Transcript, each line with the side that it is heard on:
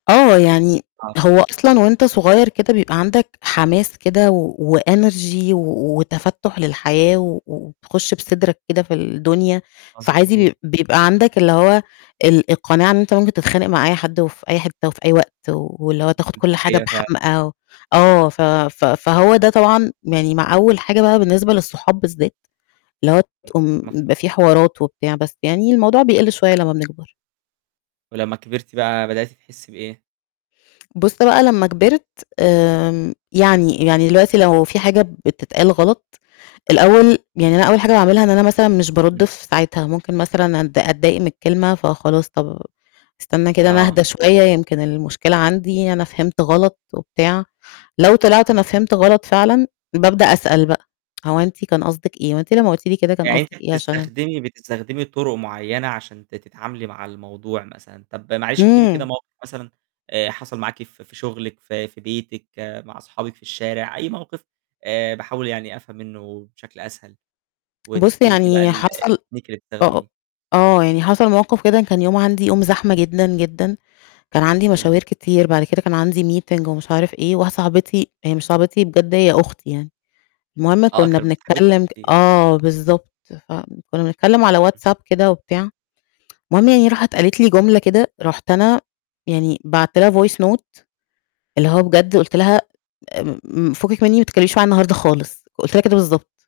left: آه، يعني
right: آه
left: هو
right: فهمتِك ه
left: أصلًا وأنت صغيّر كده بيبقى عندك حماس كده و وenergy و وتفتُّح للحياة و وتخش بصدرك كده في الدنيا، فعادي
right: مضبوط
left: بي بيبقى عندك اللي هو ال القناعة إن أنت ممكن تتخانق مع أي حد في أي حتة في أي وقت واللي هو تاخد
right: دي
left: كل حاجة
right: حقيقة فعلًا.
left: بحمأه آه، ف ف فهو ده طبعًا يعني مع أول حاجة بقى بالنسبة للصحاب بالذات اللي هو
right: م
left: تقوم
right: مفهو
left: بيبقى في حوارات وبتاع بس يعني الموضوع بيقِل شوية لمّا بنكبر.
right: ولمّا كبرتِ بقى بدأتِ تحسي بإيه؟
left: بُصّ بقى لمّا كبرت آمم، يعني يعني دلوقتي لو في حاجة بتتقال غلط، الأول يعني أنا أول حاجة باعملها إن أنا مثلًا مش بارُد
right: إمم.
left: في ساعتها ممكن مثلًا أتض أتضايق من الكلمة فخلاص طب أستنى كده أنا
right: آه
left: أهدا شوية يمكن المشكلة عندي أنا فهمت غلط وبتاع، لو طلعت
right: اهم.
left: أنا فهمت غلط فعلًا بأبدأ أسأل بقى: هو أنتِ كان قصدِك إيه، هو أنتِ لمّا قلتِ لي كده كان
right: يعني أنتِ
left: قصدِك إيه عشان
right: بتستخدمي بتستخدمي طُرق معيّنة عشان ت تتعاملي مع الموضوع مثلًا. طب معلش ادّي لي كده
left: امم.
right: موقِف مثلًا آآ، حصل معاكِ في في شغلِك في في بيتِك مع صحابِك في الشارع أي موقِف آآ، باحاول يعني أفهم منه بشكل أسهل،
left: بُصّ
right: وتحكي لي فيه بقى
left: يعني
right: ال
left: حصل
right: الtechnique اللي
left: أ أ
right: بتستخدميه
left: آه، يعني حصل مواقف كده كان يوم عندي يوم زحمة جدًا، جدًا، كان عندي
right: حلو.
left: مشاوير كتير بعد كده كان عندي meeting ومش عارف إيه، واحدة صاحبتي هي مش صاحبتي بجد هي أختي يعني، المهم
right: آه
left: كنا
right: أكتر من صاحبتِك
left: بنتكلم ك
right: بكتير.
left: آه بالضبط، فكُنا بنتكلم على WhatsApp كده وبتاع، المهم يعني راحت قالت لي جملة كده، رُحت أنا يعني بعتت لها voice note اللي هو بجد قُلت لها: امم، "فكِك مني وما تتكلميش معايا النهارده خالص"، قُلت لها كده بالضبط.